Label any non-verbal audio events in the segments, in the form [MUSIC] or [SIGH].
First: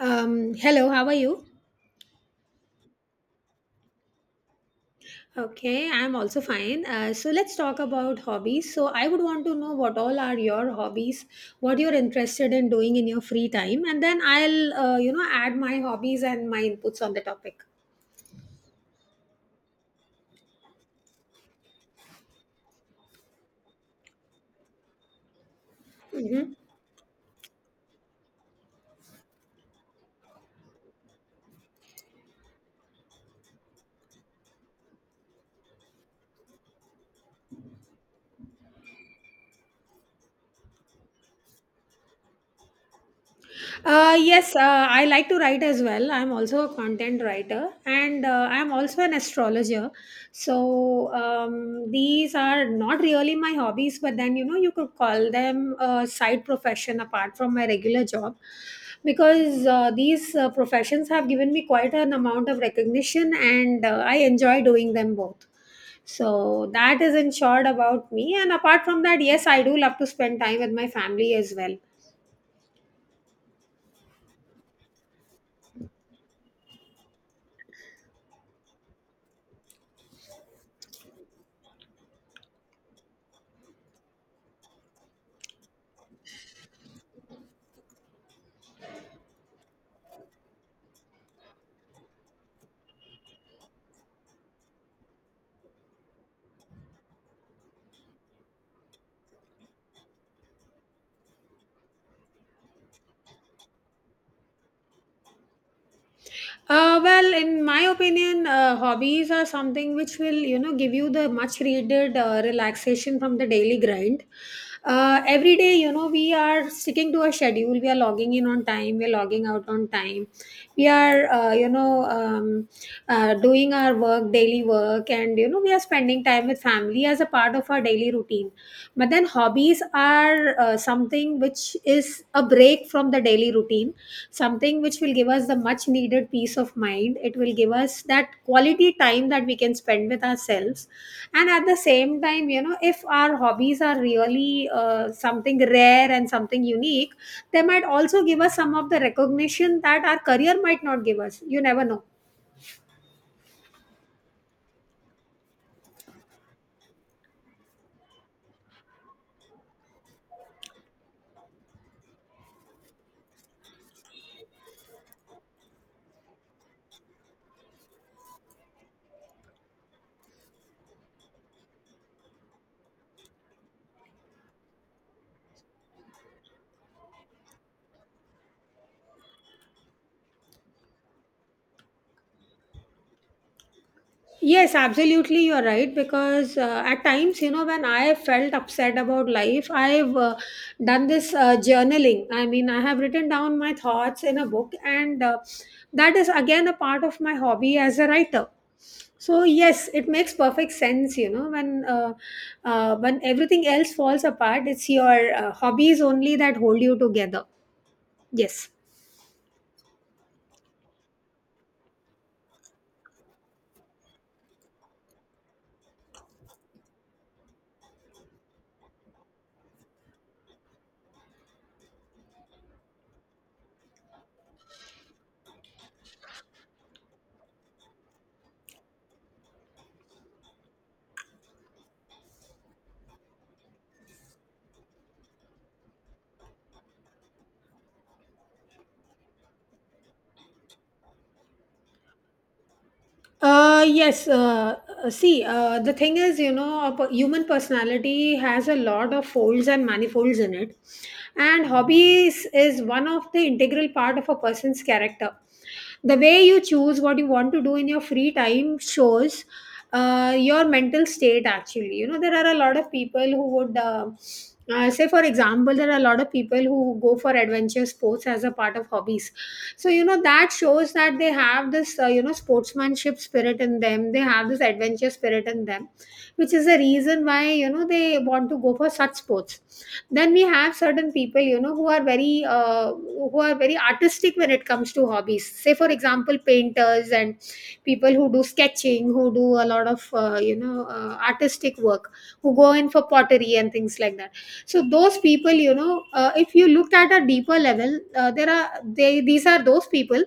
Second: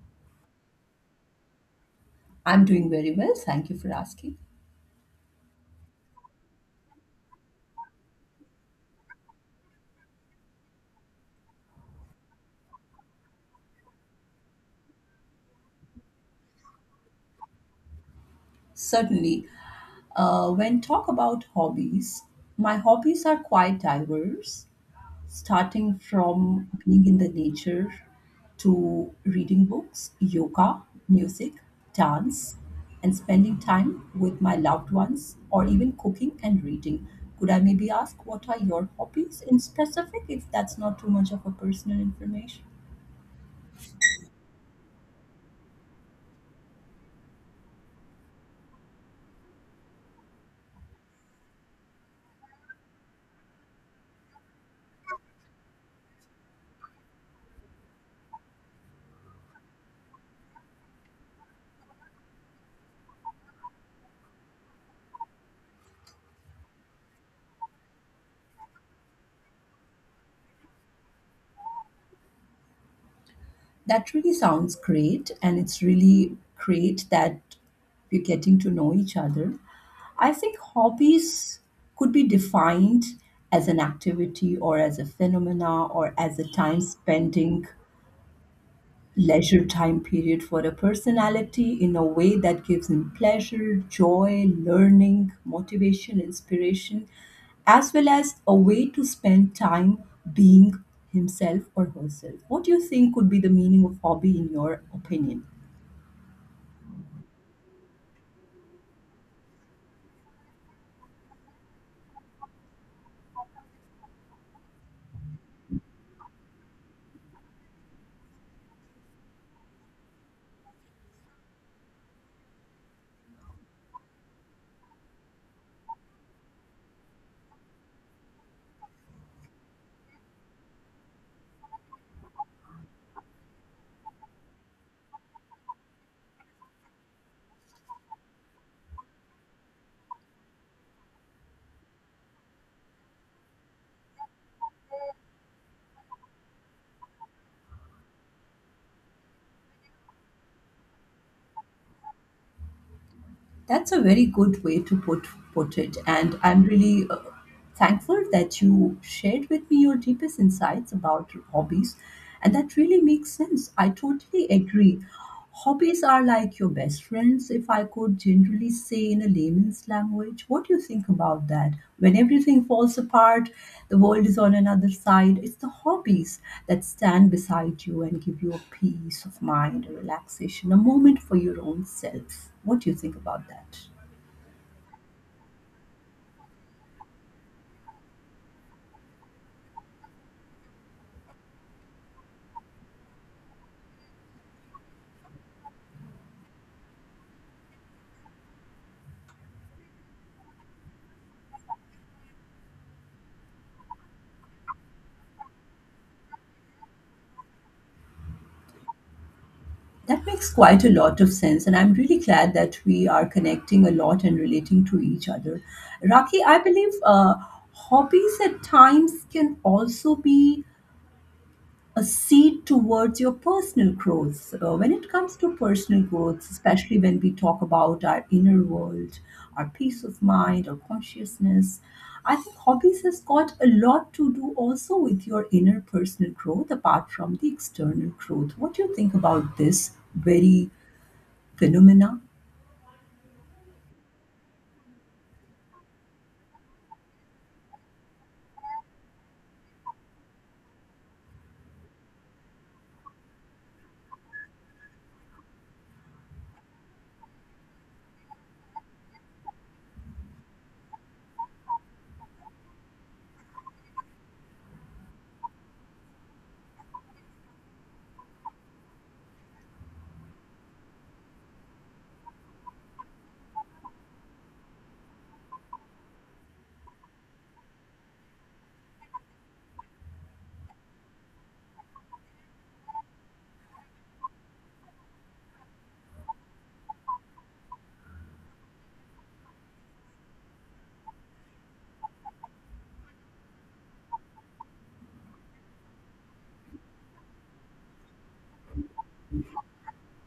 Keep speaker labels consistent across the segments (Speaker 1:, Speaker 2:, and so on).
Speaker 1: Hello, how are you?
Speaker 2: I'm doing very well. Thank you for asking.
Speaker 1: Okay, I'm also fine. So let's talk about hobbies. So I would want to know what all are your hobbies, what you're interested in doing in your free time, and then I'll add my hobbies and my inputs on the topic.
Speaker 2: Certainly, when talk about hobbies, my hobbies are quite diverse, starting
Speaker 1: Mhm.
Speaker 2: from being in the nature to reading books, yoga, music, dance, and spending time with my loved ones, or even cooking and reading. Could I maybe ask what are your hobbies in specific if that's not too much of a personal information?
Speaker 1: Yes, I like to write as well. I'm also a content writer and I'm also an astrologer. So, these are not really my hobbies, but then you could call them a side profession apart from my regular job because these professions have given me quite an amount of recognition and I enjoy doing them both. So, that is in short about me. And apart from that, yes, I do love to spend time with my family as well.
Speaker 2: That really sounds great, and it's really great that we're getting to know each other. I think hobbies could be defined as an activity or as a phenomena or as a time spending leisure time period for a personality in a way that gives him pleasure, joy, learning, motivation, inspiration, as well as a way to spend time being himself or herself. What do you think could be the meaning of hobby in your opinion?
Speaker 1: Well, in my opinion, hobbies are something which will, give you the much needed relaxation from the daily grind. Every day, we are sticking to a schedule. We are logging in on time. We are logging out on time. We are doing our work, daily work, and we are spending time with family as a part of our daily routine. But then, hobbies are something which is a break from the daily routine, something which will give us the much needed peace of mind. It will give us that quality time that we can spend with ourselves. And at the same time, if our hobbies are really something rare and something unique, they might also give us some of the recognition that our career might not give us. You never know.
Speaker 2: That's a very good way to put it, and I'm really thankful that you shared with me your deepest insights about hobbies, and that really makes sense. I totally agree. Hobbies are like your best friends, if I could generally say in a layman's language? What do you think about that? When everything falls apart, the world is on another side, it's the hobbies that stand beside you and give you a peace of mind, a relaxation, a moment for your own self. What do you think about that?
Speaker 1: Yes, absolutely, you're right. Because at times, when I felt upset about life, I've done this journaling. I mean, I have written down my thoughts in a book, and that is again a part of my hobby as a writer. So yes, it makes perfect sense. When everything else falls apart, it's your hobbies only that hold you together. Yes.
Speaker 2: That makes quite a lot of sense, and I'm really glad that we are connecting a lot and relating to each other. Raki, I believe hobbies at times can also be a seed towards your personal growth. When it comes to personal growth, especially when we talk about our inner world, our peace of mind, our consciousness, I think hobbies has got a lot to do also with your inner personal growth apart from the external growth. What do you think about this very phenomena?
Speaker 1: Yes. See, the thing is, a human personality has a lot of folds and manifolds in it, and hobbies is one of the integral part of a person's character. The way you choose what you want to do in your free time shows your mental state, actually. There are a lot of people who would say, for example, there are a lot of people who go for adventure sports as a part of hobbies. So that shows that they have this sportsmanship spirit in them. They have this adventure spirit in them, which is the reason why they want to go for such sports. Then we have certain people, who are very artistic when it comes to hobbies, say for example painters and people who do sketching, who do a lot of artistic work, who go in for pottery and things like that. So those people, if you look at a deeper level, there are they these are those people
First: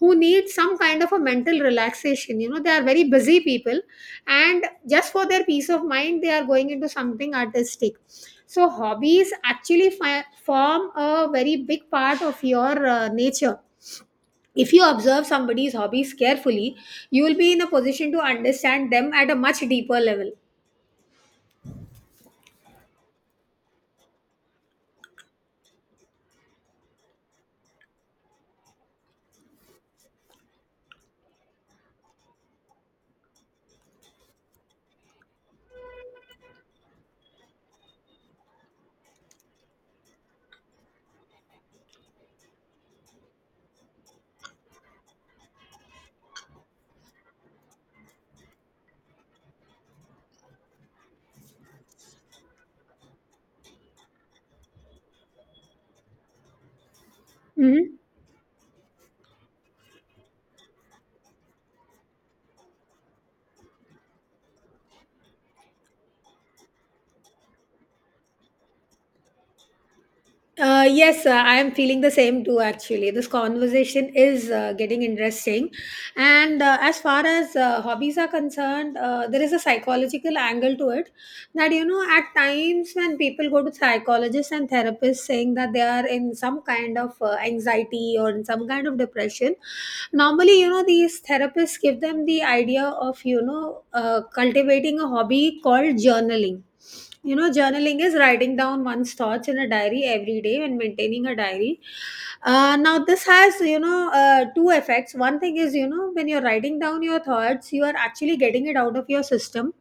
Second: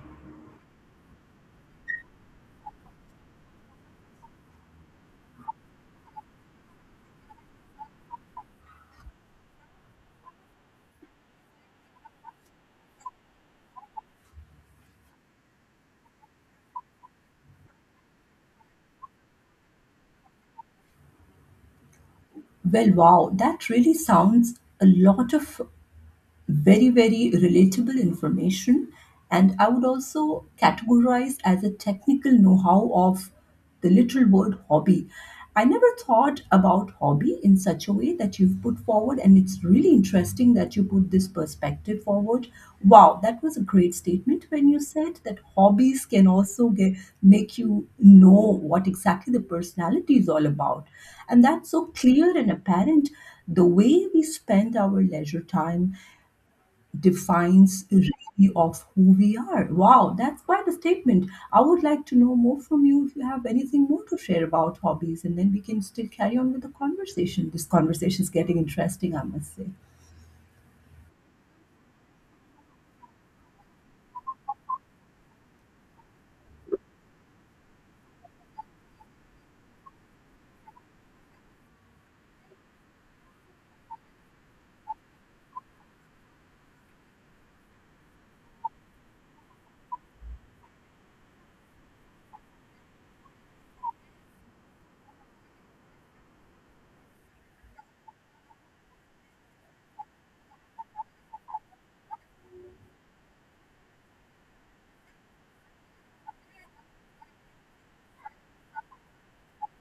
Speaker 1: who need some kind of a mental relaxation. They are very busy people, and just for their peace of mind they are going into something artistic. So hobbies actually form a very big part of your nature. If you observe somebody's hobbies carefully, you will be in a position to understand them at a much deeper level.
Speaker 2: Well, wow, that really sounds a lot of very very relatable information, and I would also categorize as a technical know-how of the literal word hobby. I never thought about hobby in such a way that you've put forward, and it's really interesting that you put this perspective forward. Wow, that was a great statement when you said that hobbies can also get, make you know what exactly the personality is all about, and that's so clear and apparent. The way we spend our leisure time defines
Speaker 1: Hmm.
Speaker 2: really of who we are. Wow, that's quite a statement. I would like to know more from you if you have anything more to share about hobbies, and then we can still carry on with the conversation. This conversation is getting interesting, I must say.
Speaker 1: Yes, I am feeling the same too, actually. This conversation is getting interesting. And as far as hobbies are concerned, there is a psychological angle to it that, at times when people go to psychologists and therapists saying that they are in some kind of anxiety or in some kind of depression, normally these therapists give them the idea of cultivating a hobby called journaling. Journaling is writing down one's thoughts in a diary every day and maintaining a diary. Now this has, two effects. One thing is, when you're writing down your thoughts, you are actually getting it out of your system,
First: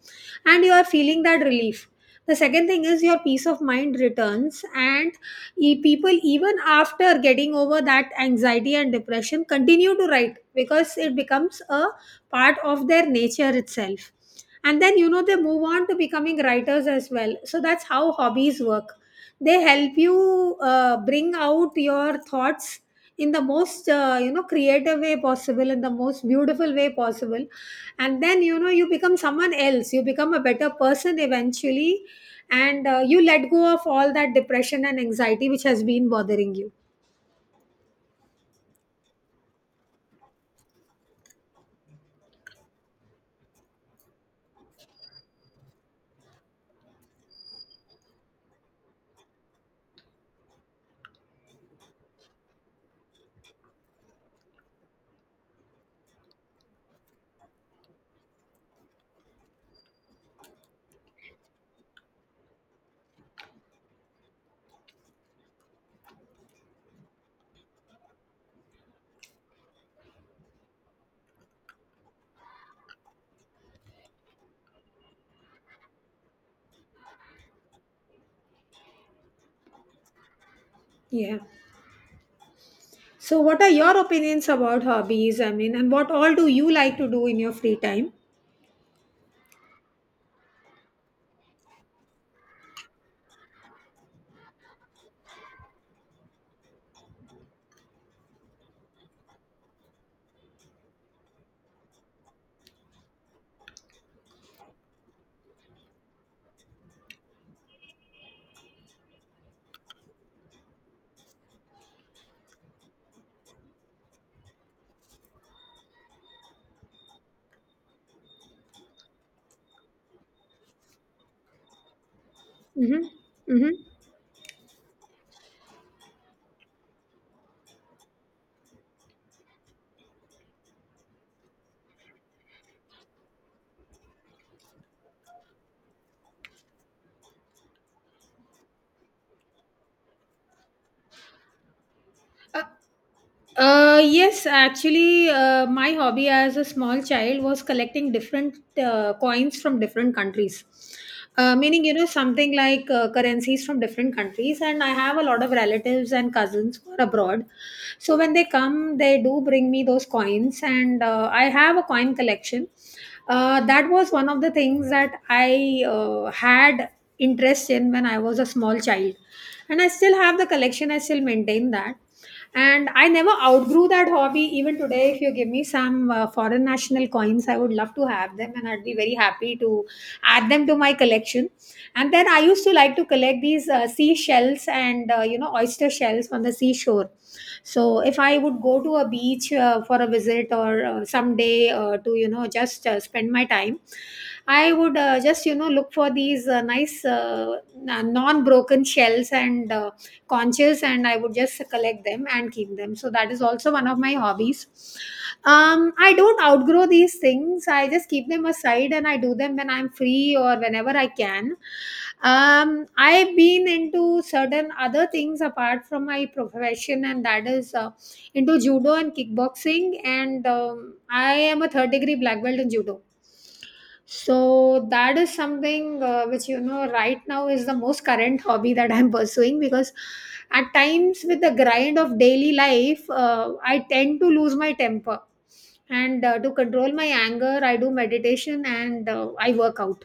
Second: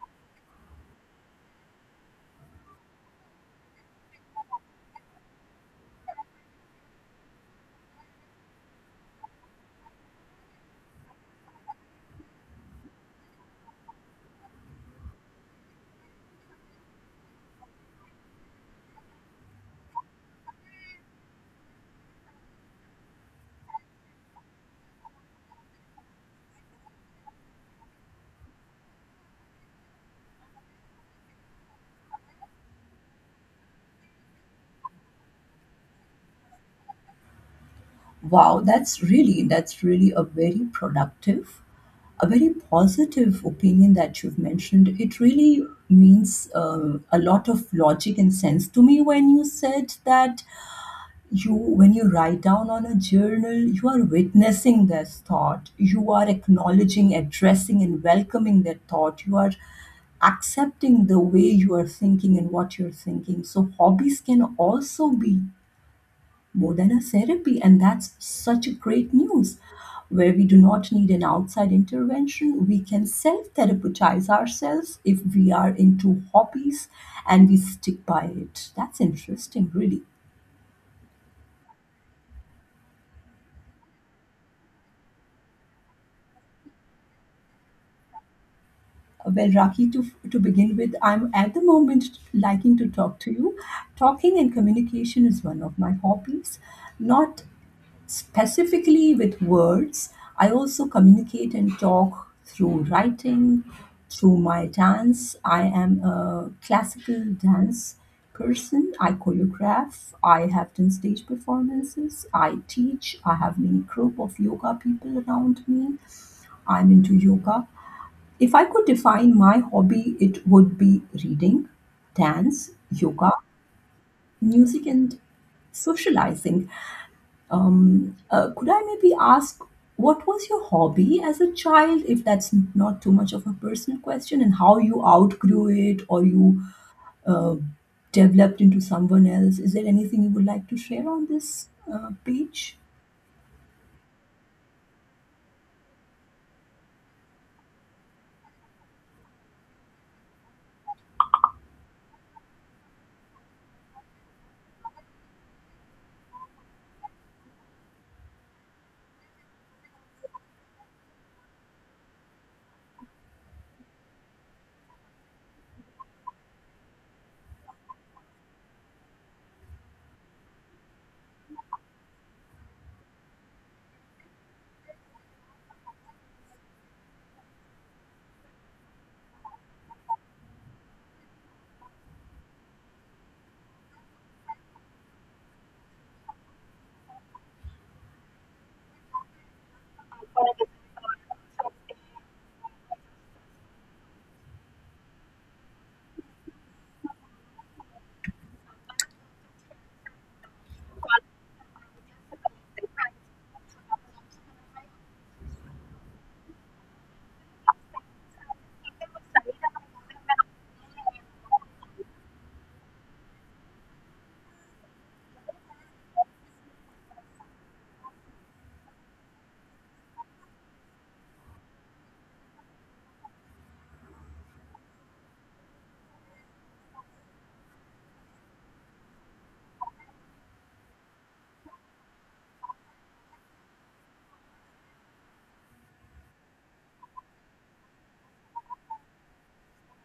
Speaker 1: and you are feeling that relief. The second thing is your peace of mind returns, and people, even after getting over that anxiety and depression, continue to write because it becomes a part of their nature itself. And then they move on to becoming writers as well, so that's how hobbies work. They help you bring out your thoughts in the most creative way possible, in the most beautiful way possible. And then you become someone else, you become a better person eventually, and you let go of all that depression and anxiety which has been bothering you.
Speaker 2: Wow, that's really a very productive, a very positive opinion that you've mentioned. It really means a lot of logic and sense to me when you said that you when you write down on a journal, you are witnessing this thought, you are acknowledging, addressing, and welcoming that thought, you are accepting the way you are thinking and what you're thinking. So hobbies can also be more than a therapy, and that's such a great news where we do not need an outside intervention. We can self-therapeutize ourselves if we are into hobbies and we stick by it. That's interesting, really.
Speaker 1: Yeah. So what are your opinions about hobbies? I mean, and what all do you like to do in your free time?
Speaker 2: Well, Raki, to begin with, I'm at the moment liking to talk to you. Talking and communication is one of my hobbies, not specifically with words. I also communicate and talk through writing, through my dance. I am a classical dance person. I choreograph. I have done stage performances. I teach. I have many group of yoga people around me. I'm into yoga. If I could define my hobby, it would be reading, dance,
Speaker 1: Mm-hmm.
Speaker 2: yoga,
Speaker 1: Mm-hmm.
Speaker 2: music, and socializing. Could I maybe ask what was your hobby as a child, if that's not too much of a personal question, and how you outgrew it or you uh, developed into someone else? Is there anything you would like to share on this page?
Speaker 1: Yes, actually, my hobby as a small child was collecting different coins from different countries. Meaning, something like currencies from different countries. And I have a lot of relatives and cousins who are abroad. So when they come, they do bring me those coins. And I have a coin collection. That was one of the things that I had interest in when I was a small child. And I still have the collection, I still maintain that. And I never outgrew that hobby. Even today, if you give me some foreign national coins, I would love to have them and I'd be very happy to add them to my collection. And then I used to like to collect these seashells and oyster shells on the seashore. So if I would go to a beach for a visit or someday to, just spend my time, I would just, look for these nice, non broken shells, and Conscious, and I would just collect them and keep them, so that is also one of my hobbies. I don't outgrow these things, I just keep them aside and I do them when I'm free or whenever I can. um I've been into certain other things apart from my profession, and that is into judo and kickboxing. And I am a third degree black belt in judo. So that is something which, right now is the most current hobby that I'm [LAUGHS] pursuing because at times with the grind of daily life, I tend to lose my temper. And to control my anger, I do meditation and I work out.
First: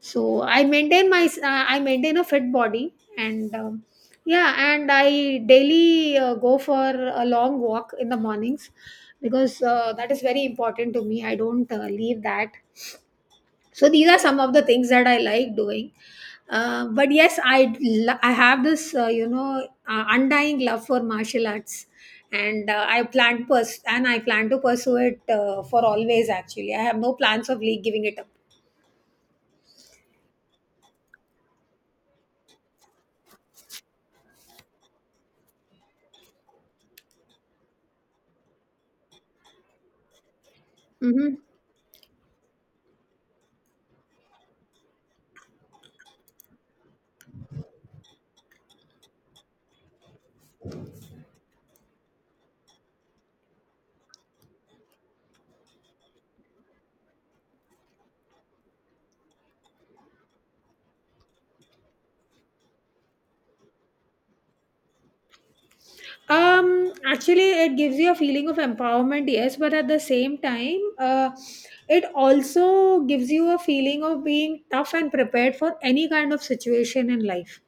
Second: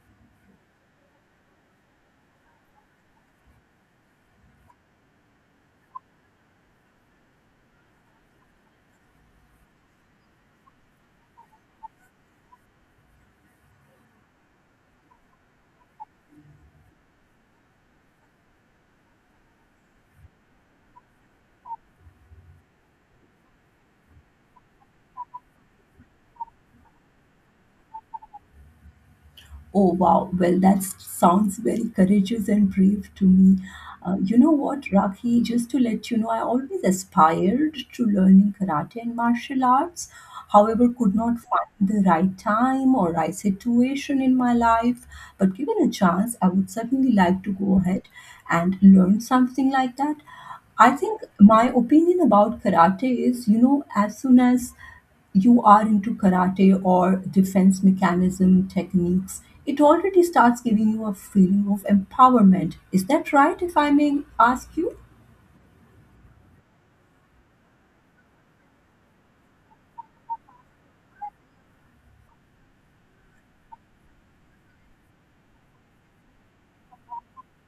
Speaker 1: So I maintain a fit body, and yeah, and I daily go for a long walk in the mornings because that is very important to me. I don't leave that, so these are some of the things that I like doing. But yes, I have this undying love for martial arts, and I plan to pursue it for always. Actually, I have no plans of like giving it up.
Speaker 2: Oh wow, well, that sounds very courageous and brave to me. You know what, Rakhi, just to let you know, I always aspired to learning karate and martial arts. However, could
Speaker 1: Mhm.
Speaker 2: not find the right time or right situation in my life. But given a chance, I would certainly like to go ahead and learn something like that. I think my opinion about karate is, you know, as soon as you are into karate or defense mechanism techniques, it already starts giving you a feeling of empowerment. Is that right, if I may ask you?
Speaker 1: Actually, it gives you a feeling of empowerment, yes, but at the same time it also gives you a feeling of being tough and prepared for any kind of situation in life.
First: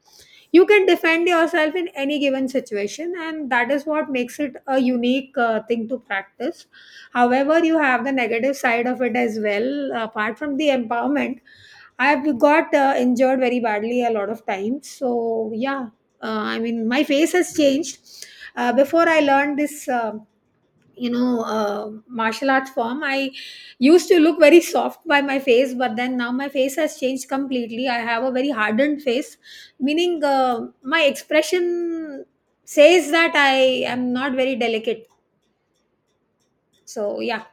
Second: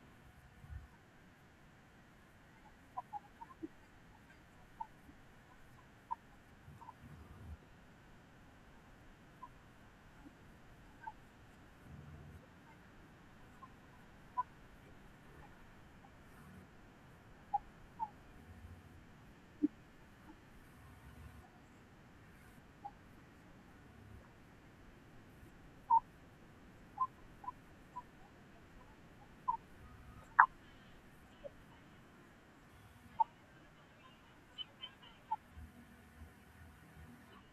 Speaker 1: You can defend yourself in any given situation, and that is what makes it a unique thing to practice. However, you have the negative side of it as well, apart from the empowerment. I've got injured very badly a lot of times. So yeah, I mean, my face has changed. Before I learned this martial arts form, I used to look very soft by my face, but then now my face has changed completely. I have a very hardened face, meaning my expression says that I am not very delicate. So yeah,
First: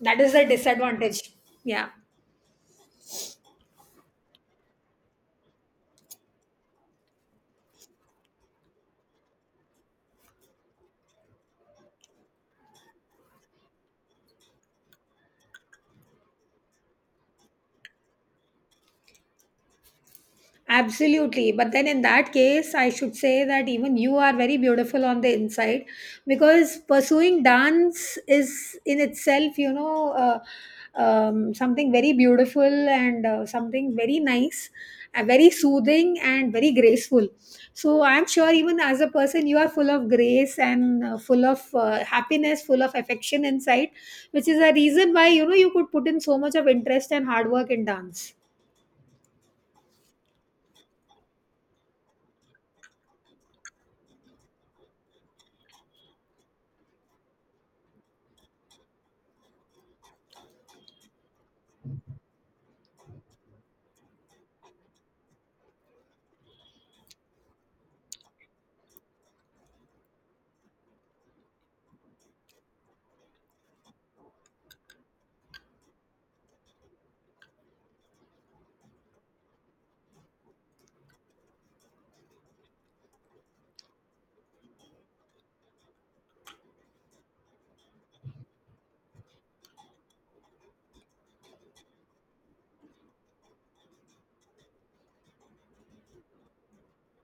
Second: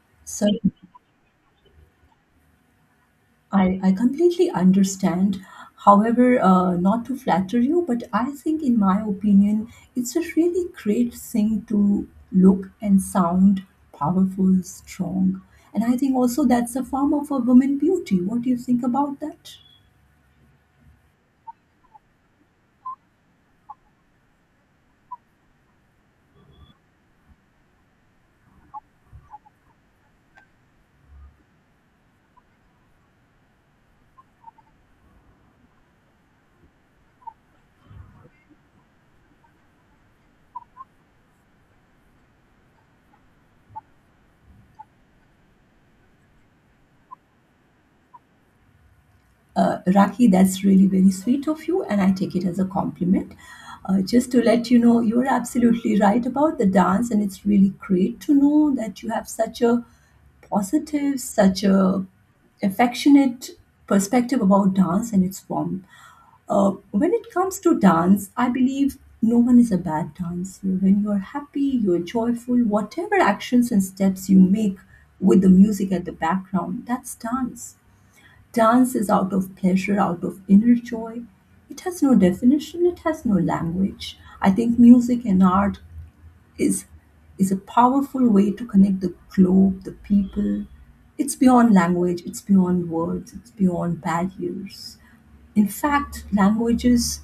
Speaker 1: that is the
Speaker 2: Sir.
Speaker 1: disadvantage. Yeah.
Speaker 2: I completely understand. However, not to flatter you, but I think, in my opinion, it's a really great thing to look and sound powerful, strong. And I think also that's a form of a woman beauty. What do you think about that?
Speaker 1: Absolutely. But then in that case, I should say that even you are very beautiful on the inside, because pursuing dance is in itself, something very beautiful and something very nice, very soothing and very graceful. So I'm sure even as a person, you are full of grace and full of happiness, full of affection inside, which is a reason why, you could put in so much of interest and hard work in dance.
Speaker 2: Raki, that's really very sweet of you, and I take it as a compliment. Just to let you know, you're absolutely right about the dance, and it's really great to know that you have such a positive, such a affectionate perspective about dance and its form. When it comes to dance, I believe no one is a bad dancer. When you're happy, you're joyful, whatever actions and steps you make with the music at the background, that's dance. Dance is out of pleasure, out of inner joy. It has no definition, it has no language. I think music and art is is a powerful way to connect the globe, the people. It's beyond language, it's beyond words, it's beyond barriers. In fact, languages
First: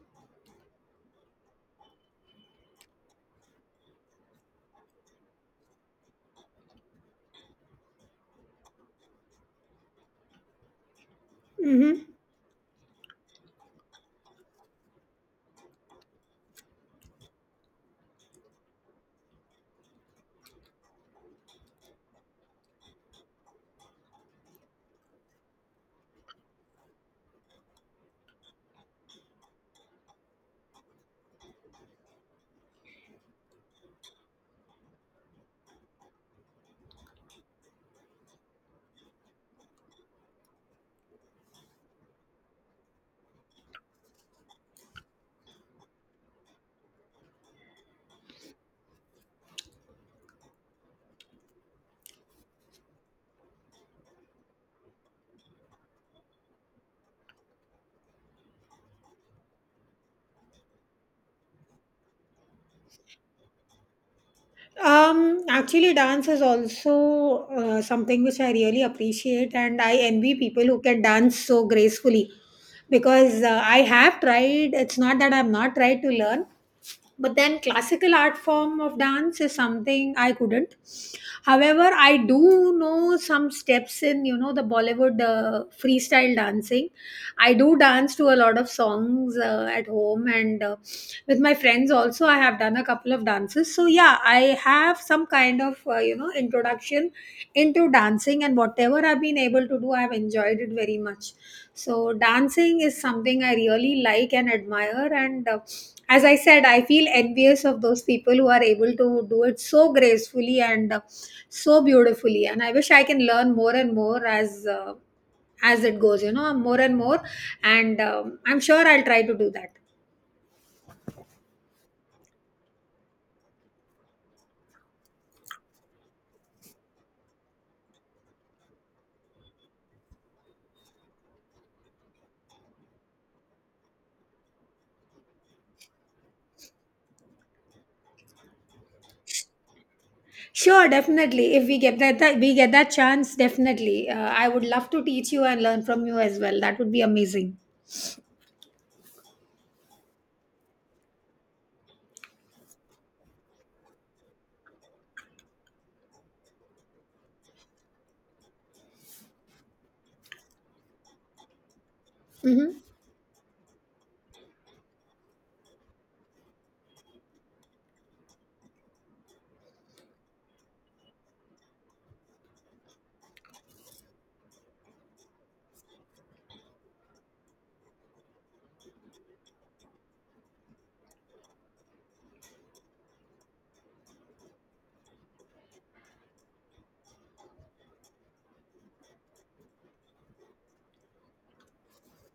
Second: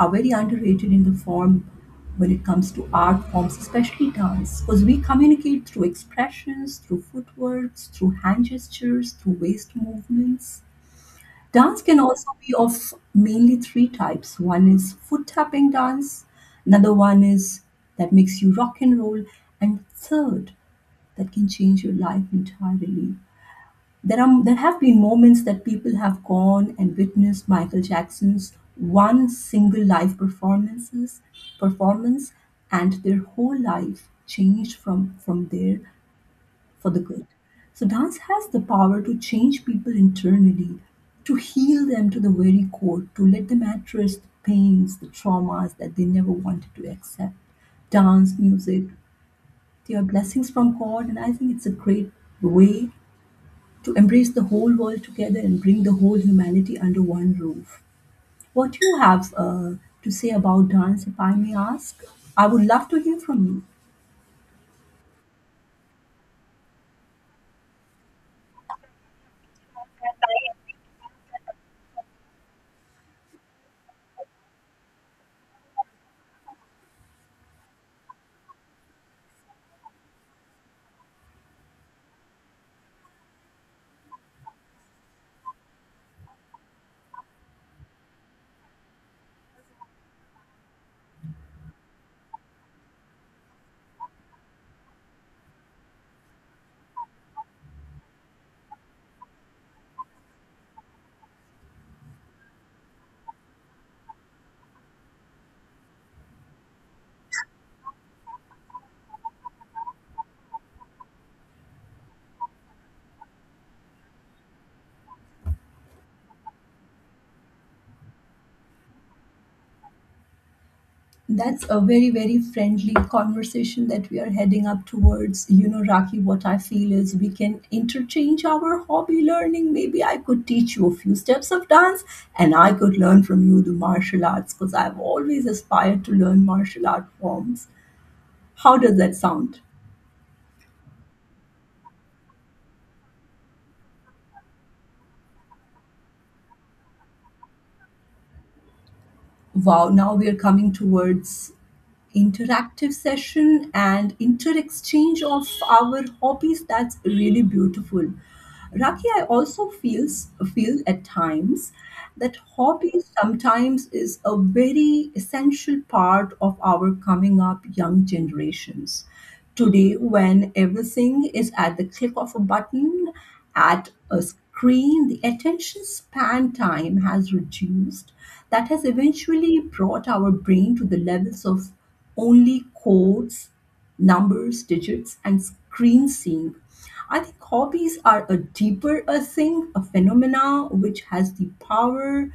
Speaker 2: are very underrated in the form when it comes to art forms, especially dance, because we communicate through expressions, through footworks, through hand gestures, through waist movements. Dance can
Speaker 1: Mm-hmm.
Speaker 2: also be of mainly three types. One is foot tapping dance, another one is that makes you rock and roll, and third that can change your life entirely. There have been moments that people have gone and witnessed Michael Jackson's one single live performance, and their whole life changed from there for the good. So, dance has the power to change people internally, to heal them to the very core, to let them address the pains, the traumas that they never wanted to accept. Dance, music, they are blessings from God, and I think it's a great way to embrace the whole world together and bring the whole humanity under one roof. What do you have to say about dance, if I may ask? I would love to hear from you.
Speaker 1: Actually, dance is also something which I really appreciate, and I envy people who can dance so gracefully because I have tried. It's not that I've not tried to learn, but then classical art form of dance is something I couldn't. However, I do know some steps in the Bollywood freestyle dancing. I do dance to a lot of songs at home and. With my friends also I have done a couple of dances, so yeah, I have some kind of introduction into dancing, and whatever I've been able to do, I've enjoyed it very much. So dancing is something I really like and admire, and as I said, I feel envious of those people who are able to do it so gracefully and so beautifully, and I wish I can learn more and more as it goes, more and more. And I'm sure I'll try to do that.
Speaker 2: That's a very, very friendly conversation that we are heading up towards. You know, Raki, what I feel is we can interchange our hobby learning. Maybe I could teach you a few steps of dance, and I could learn from you the martial arts because I've always aspired to learn martial art forms. How does that sound?
Speaker 1: Sure, definitely. If we get that chance, definitely. I would love to teach you and learn from you as well. That would be amazing.
Speaker 2: Wow, now we are coming towards interactive session and inter-exchange of our hobbies. That's really beautiful. Raki, I also feel at times that
Speaker 1: Hmm.
Speaker 2: hobbies sometimes is a very essential part of our coming up young generations. Today, when everything is at the click of a button, at a screen, the attention span time has reduced. That has eventually brought our brain to the levels of only codes, numbers, digits, and screen seeing. I think hobbies are a deeper a thing, a phenomena which has the power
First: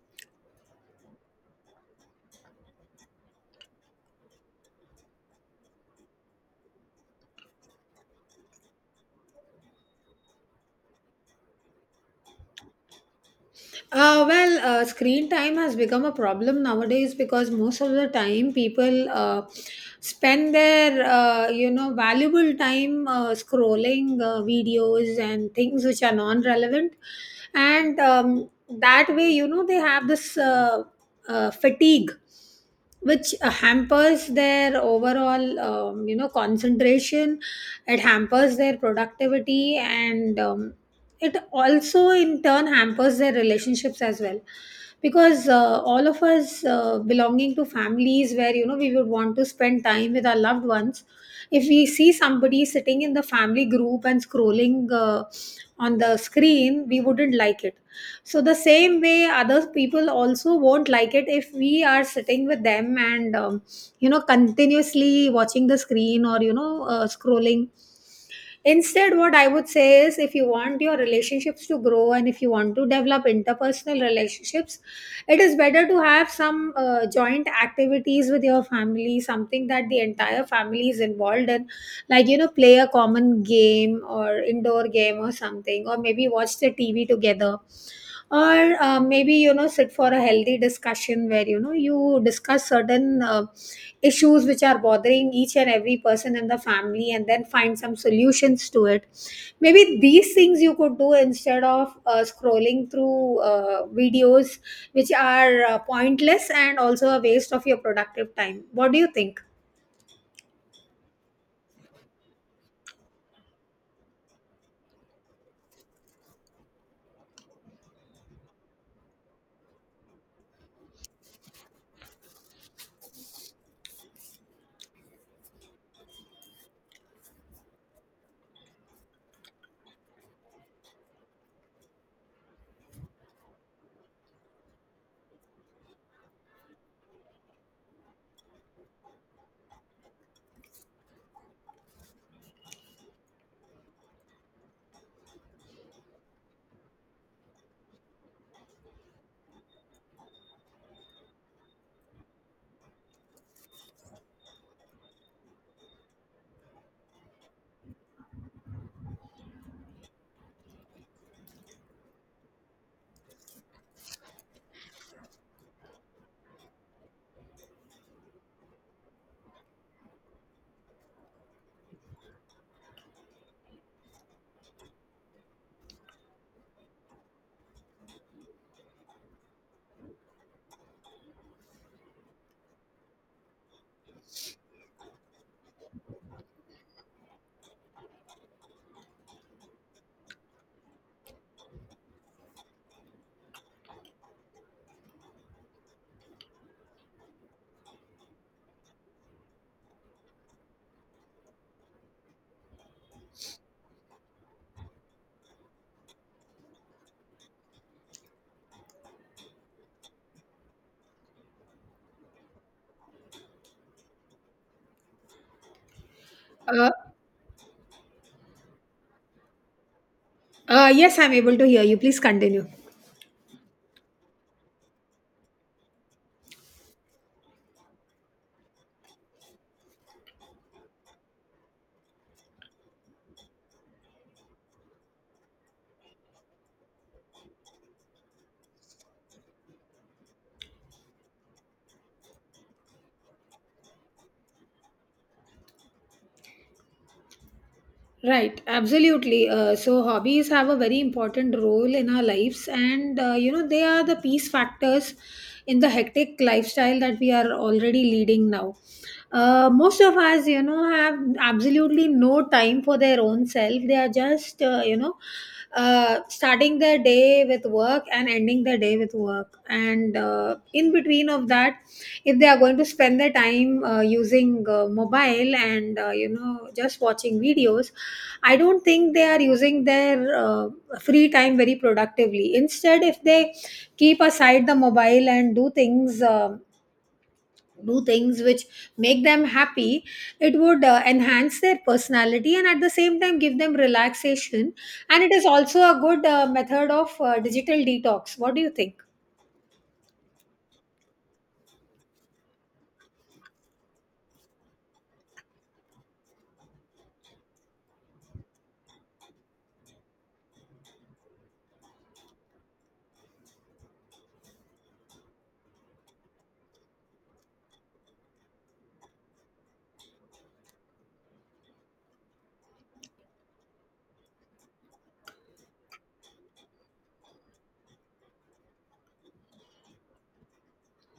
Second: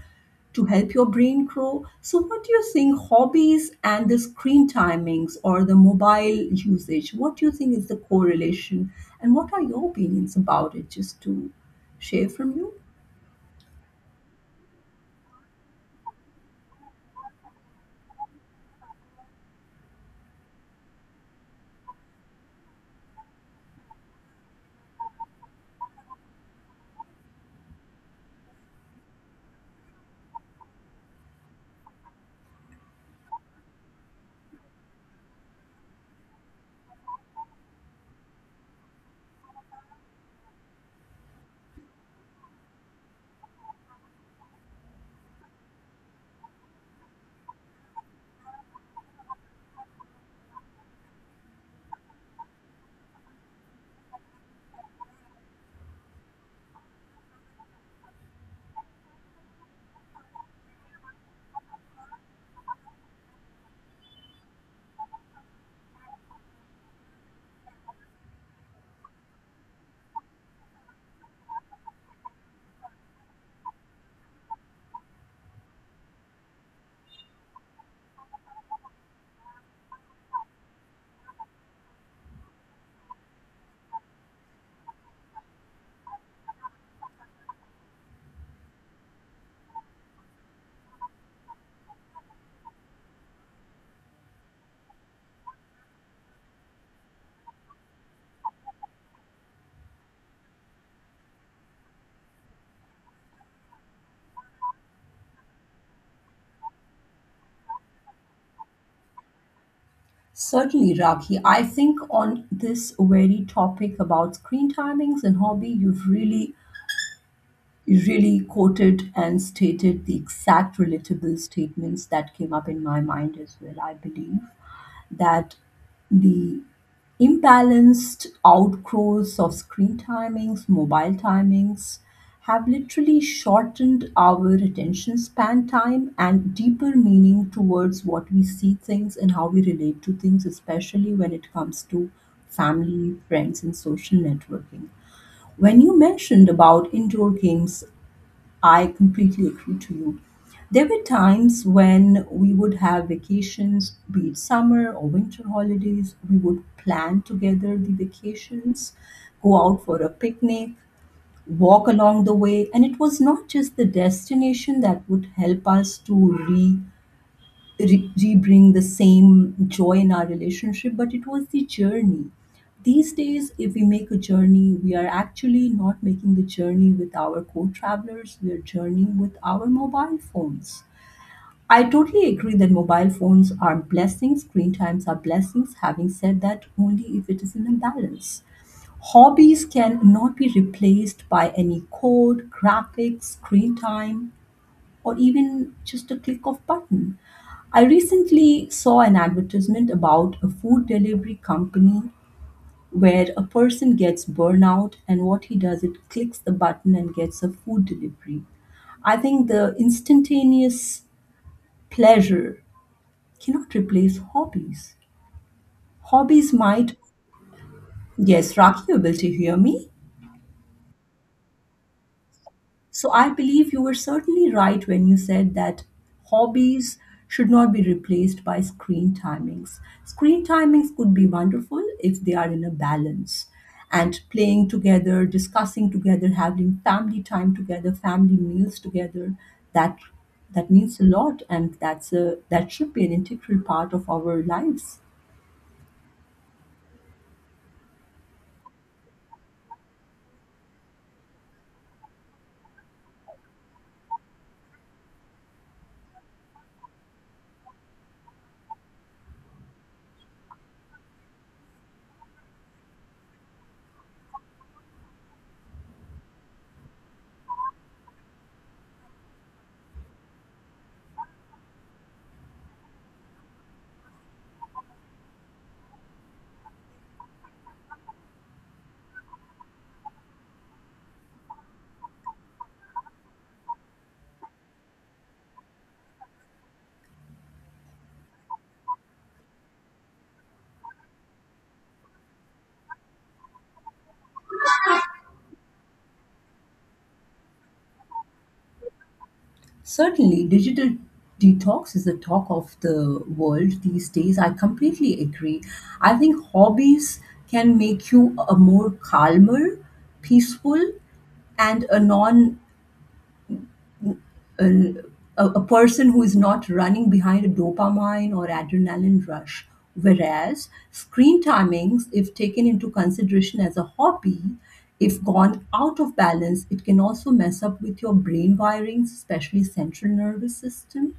Speaker 2: to help your brain grow. So, what do you think hobbies and the screen timings or the mobile usage, what do you think is the correlation? And what are your opinions about it, just to share from you?
Speaker 1: Well, screen time has become a problem nowadays, because most of the time people spend their valuable time scrolling videos and things which are non-relevant, and that way, they have this fatigue which hampers their overall concentration. It hampers their productivity, and it also in turn hampers their relationships as well, because all of us belonging to families where, we would want to spend time with our loved ones. If we see somebody sitting in the family group and scrolling on the screen, we wouldn't like it. So the same way, other people also won't like it if we are sitting with them and continuously watching the screen, or scrolling. Instead, what I would say is, if you want your relationships to grow and if you want to develop interpersonal relationships, it is better to have some joint activities with your family, something that the entire family is involved in, like, you know, play a common game or indoor game or something, or maybe watch the TV together, or maybe, sit for a healthy discussion where, you discuss certain issues which are bothering each and every person in the family, and then find some solutions to it. Maybe these things you could do instead of scrolling through videos which are pointless and also a waste of your productive time. What do you think?
Speaker 2: Certainly, Rakhi. I think on this very topic about screen timings and hobby, you've really, you really quoted and stated the exact relatable statements that came up in my mind as well, I believe. That the imbalanced outgrowths of screen timings, mobile timings have literally shortened our attention span time and deeper meaning towards what we see things and how we relate to things, especially when it comes to family, friends, and social networking. When you mentioned about indoor games, I completely agree to you. There were times when we would have vacations, be it summer or winter holidays. We would plan together the vacations, go out for a picnic, walk along the way. And it was not just the destination that would help us to re-bring the same joy in our relationship, but it was the journey. These days if we make a journey, we are actually not making the journey with our co-travelers, we are journeying with our mobile phones. I totally agree that mobile phones are blessings, screen times are blessings, having said that only if it is in a balance. Hobbies cannot be replaced by any code graphics screen time or even just a click of button. I recently saw an advertisement about a food delivery company where a person gets burnout and what he does it clicks the button and gets a food delivery. I think the instantaneous pleasure cannot replace hobbies. Hobbies
Speaker 1: uh,
Speaker 2: might... Yes, Rocky, able to hear me?
Speaker 1: yes, I'm able to hear you. Please continue.
Speaker 2: So I believe you were certainly right when you said that hobbies should not be replaced by screen timings. Screen timings could be wonderful if they are in a balance and playing together, discussing together, having family time together, family meals together, that that means a lot, and that's a, that should be an integral part of our lives.
Speaker 1: Right, absolutely. So hobbies have a very important role in our lives, and they are the peace factors in the hectic lifestyle that we are already leading now. Most of us, you know, have absolutely no time for their own self. They are just, starting their day with work and ending their day with work, and in between of that, if they are going to spend their time using mobile and just watching videos, I don't think they are using their free time very productively. Instead, if they keep aside the mobile and do things which make them happy, it would enhance their personality and at the same time give them relaxation. And it is also a good method of digital detox. What do you think?
Speaker 2: Certainly, digital detox is the talk of the world these days. I completely agree. I think hobbies can make you a more calmer, peaceful, and a non, a, a person who is not running behind a dopamine or adrenaline rush. Whereas screen timings, if taken into consideration as a hobby, if gone out of balance, it can also mess up with your brain wirings, especially central nervous system.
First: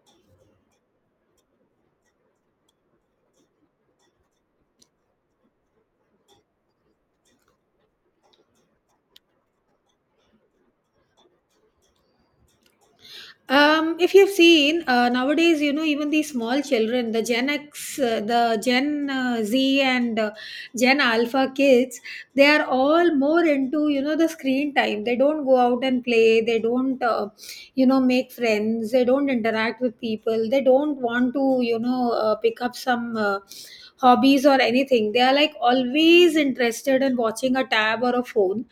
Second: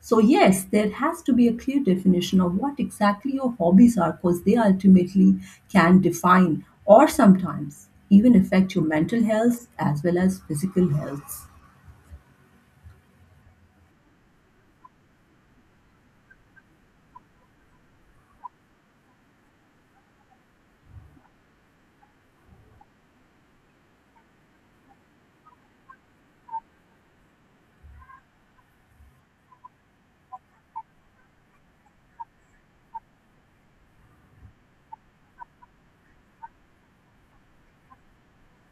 Speaker 2: So, yes, there has to be a clear definition of what exactly your hobbies are, because they ultimately can define or sometimes even affect your mental health as well as physical health.
Speaker 1: If you've seen nowadays, you know, even these small children, the Gen X, the Gen Z, and Gen Alpha kids, they are all more into, you know, the screen time. They don't go out and play. They don't, you know, make friends. They don't interact with people. They don't want to, you know, pick up some hobbies or anything. They are like always interested in watching a tab or a phone,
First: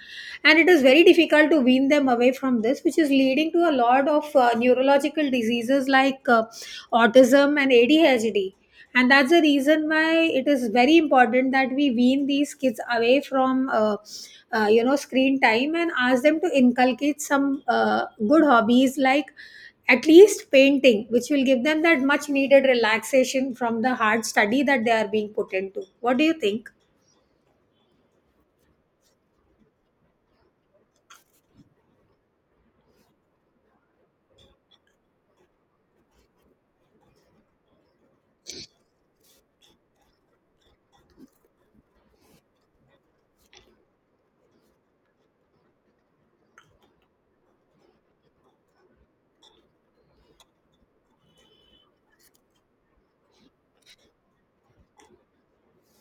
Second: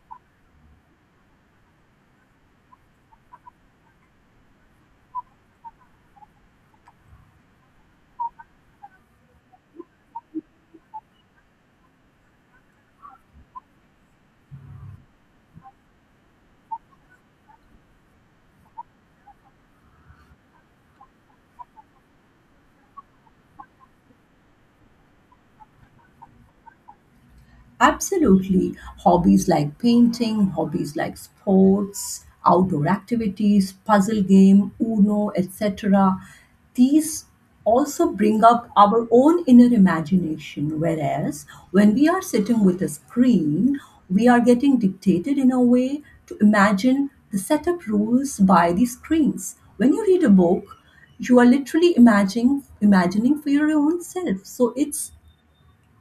Speaker 1: and it is very difficult to wean them away from this, which is leading to a lot of neurological diseases like autism and ADHD. And that's the reason why it is very important that we wean these kids away from screen time and ask them to inculcate some good hobbies like at least painting, which will give them that much needed relaxation from the hard study that they are being put into. What do you think?
Speaker 2: Absolutely. Hobbies like painting, hobbies like sports, outdoor activities, puzzle game, Uno, etc. These also bring up our own inner imagination. Whereas when we are sitting with a screen, we are getting dictated in a way to imagine the setup rules by the screens. When you read a book, you are literally imagining for your own self, so it's,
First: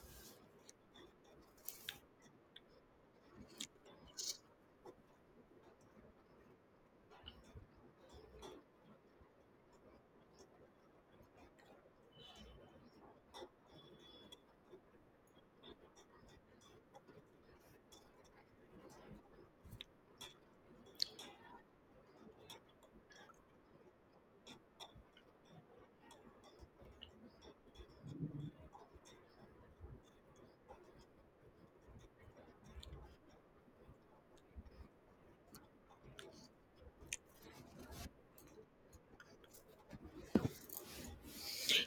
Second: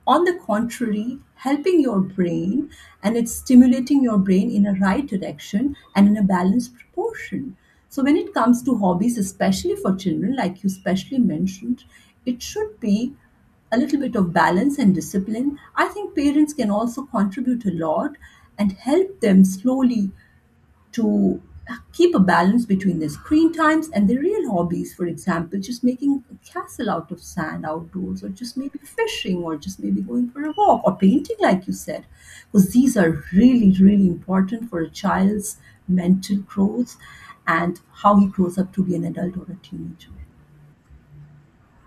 Speaker 2: on the contrary, helping your brain, and it's stimulating your brain in a right direction and in a balanced proportion. So, when it comes to hobbies, especially for children, like you specially mentioned, it should be a little bit of balance and discipline. I think parents can also contribute a lot and help them slowly to keep a balance between their screen times and their real hobbies. For example, just making a castle out of sand outdoors, or just maybe fishing, or just maybe going for a walk, or painting, like you said, because these are really, really important for a child's mental growth and how he grows up to be an adult or a teenager.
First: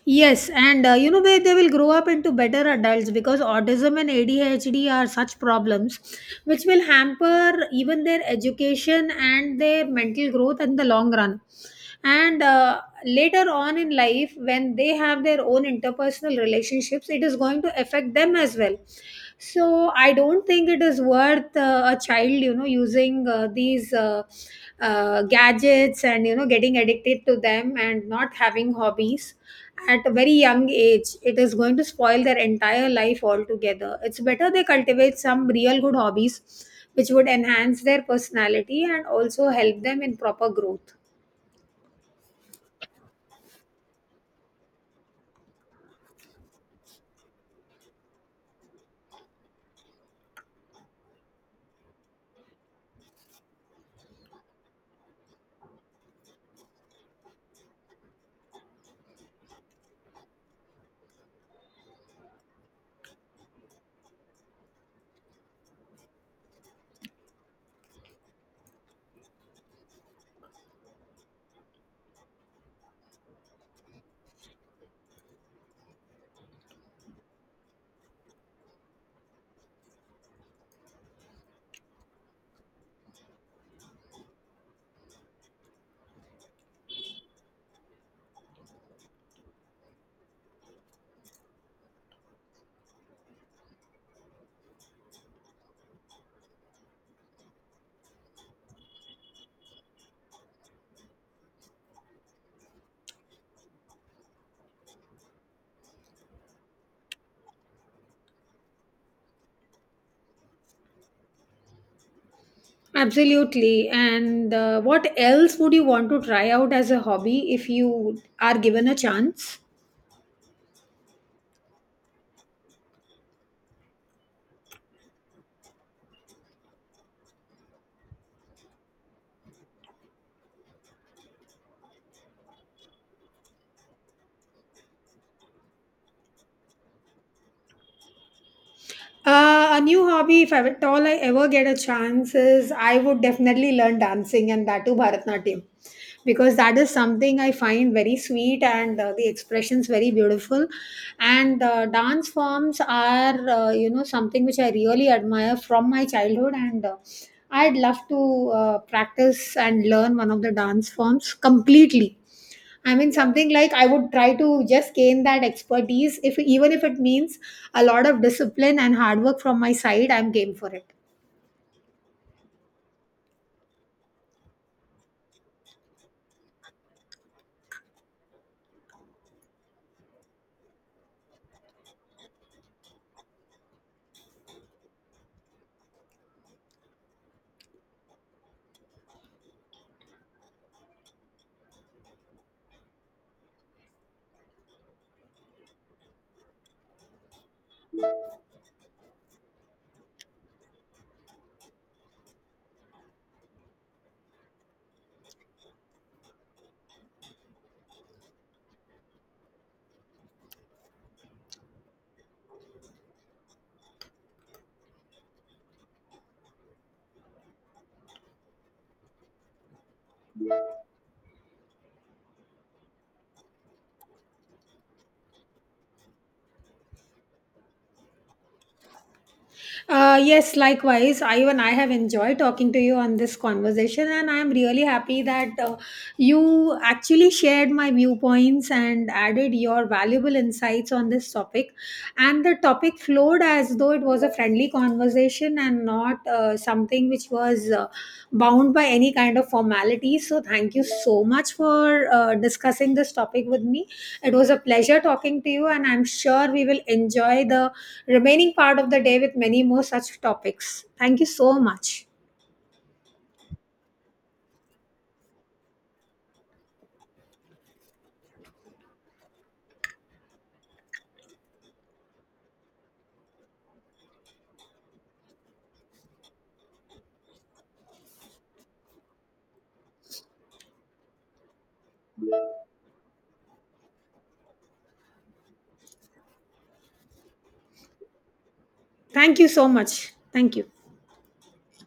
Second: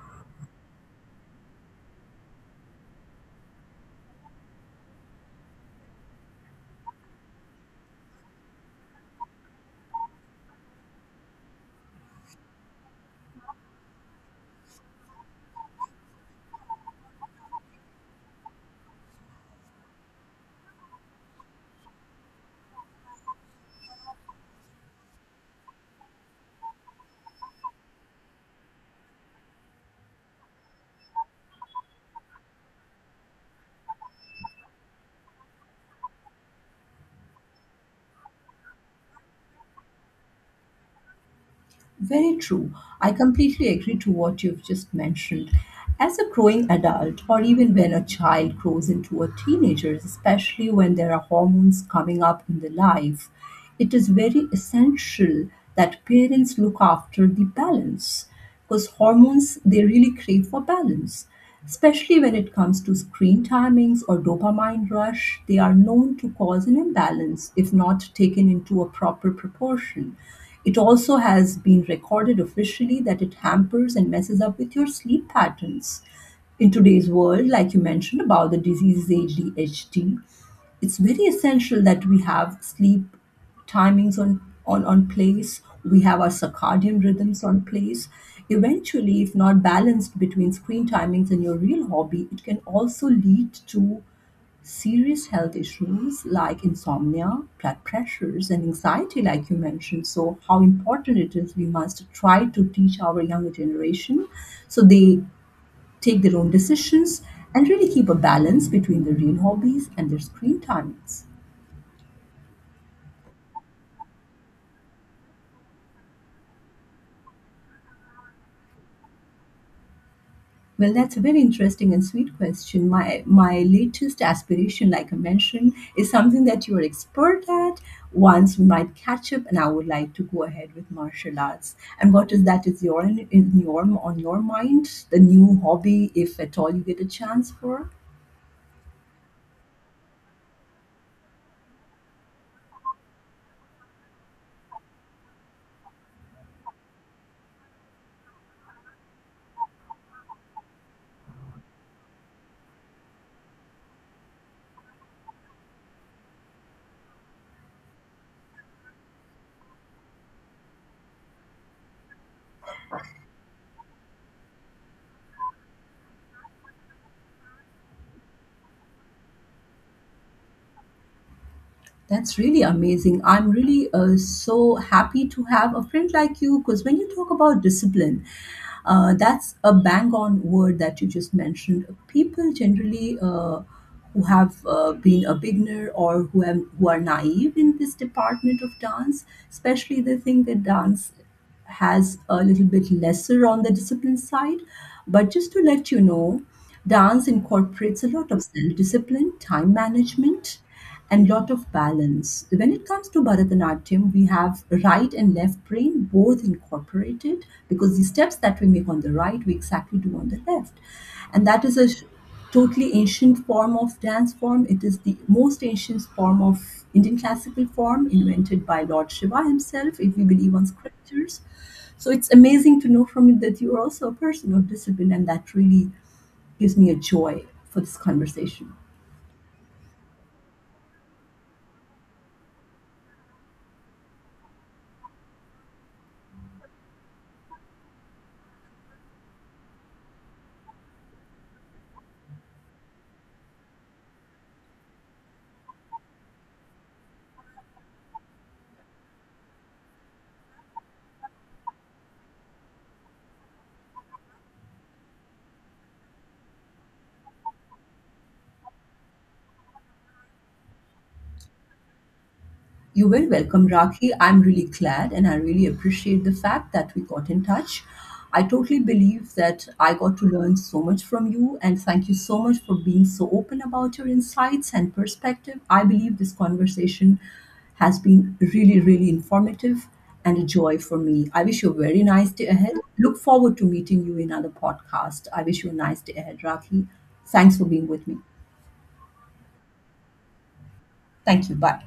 Speaker 1: Yes, and where they will grow up into better adults, because autism and ADHD are such problems which will hamper even their education and their mental growth in the long run. And later on in life, when they have their own interpersonal relationships, it is going to affect them as well. So I don't think it is worth a child, you know, using these gadgets and getting addicted to them and not having hobbies at a very young age. It is going to spoil their entire life altogether. It's better they cultivate some real good hobbies which would enhance their personality and also help them in proper growth.
Speaker 2: Very true. I completely agree to what you've just mentioned. As a growing adult, or even when a child grows into a teenager, especially when there are hormones coming up in the life, it is very essential that parents look after the balance, because hormones they really crave for balance. Especially when it comes to screen timings or dopamine rush, they are known to cause an imbalance if not taken into a proper proportion. It also has been recorded officially that it hampers and messes up with your sleep patterns. In today's world, like you mentioned about the disease ADHD, it's very essential that we have sleep timings on, on place. We have our circadian rhythms on place. Eventually, if not balanced between screen timings and your real hobby, it can also lead to serious health issues like insomnia, blood pressures, and anxiety, like you mentioned. So, how important it is, we must try to teach our younger generation so they take their own decisions and really keep a balance between their real hobbies and their screen timings.
Speaker 1: Absolutely. And what else would you want to try out as a hobby if you are given a chance?
Speaker 2: Well, that's a very interesting and sweet question. My latest aspiration, like I mentioned, is something that you are expert at. Once we might catch up, and I would like to go ahead with martial arts. And what is that is your, in your, on your mind? The new hobby, if at all you get a chance for.
Speaker 1: A new hobby, if I, at all I ever get a chance, is I would definitely learn dancing, and that too Bharatnatyam, because that is something I find very sweet, and the expressions very beautiful. And dance forms are, you know, something which I really admire from my childhood, and I'd love to practice and learn one of the dance forms completely. I mean, something like I would try to just gain that expertise, if even if it means a lot of discipline and hard work from my side, I'm game for it.
Speaker 2: That's really amazing. I'm really so happy to have a friend like you, because when you talk about discipline, that's a bang on word that you just mentioned. People generally. Who have been a beginner, or who, have, who are naive in this department of dance, especially they think that dance has a little bit lesser on the discipline side. But just to let you know, dance incorporates a lot of self-discipline, time management, and lot of balance. When it comes to Bharatanatyam, we have right and left brain both incorporated, because the steps that we make on the right, we exactly do on the left. And that is a totally ancient form of dance form. It is the most ancient form of Indian classical form, invented by Lord Shiva himself, if we believe on scriptures. So it's amazing to know from you that you are also a person of discipline, and that really gives me a joy for this conversation.
Speaker 1: Yes, likewise. I have enjoyed talking to you on this conversation, and I'm really happy that you actually shared my viewpoints and added your valuable insights on this topic. And the topic flowed as though it was a friendly conversation and not something which was bound by any kind of formality. So, thank you so much for discussing this topic with me. It was a pleasure talking to you, and I'm sure we will enjoy the remaining part of the day with many more such topics. Thank you so much.
Speaker 2: You're very welcome, Rakhi. I'm really glad and I really appreciate the fact that we got in touch. I totally believe that I got to learn so much from you, and thank you so much for being so open about your insights and perspective. I believe this conversation has been really, really informative and a joy for me. I wish you a very nice day ahead. Look forward to meeting you in another podcast. I wish you a nice day ahead, Rakhi. Thanks for being with me.
Speaker 1: Thank you so much. Thank you.
Speaker 2: Thank you. Bye.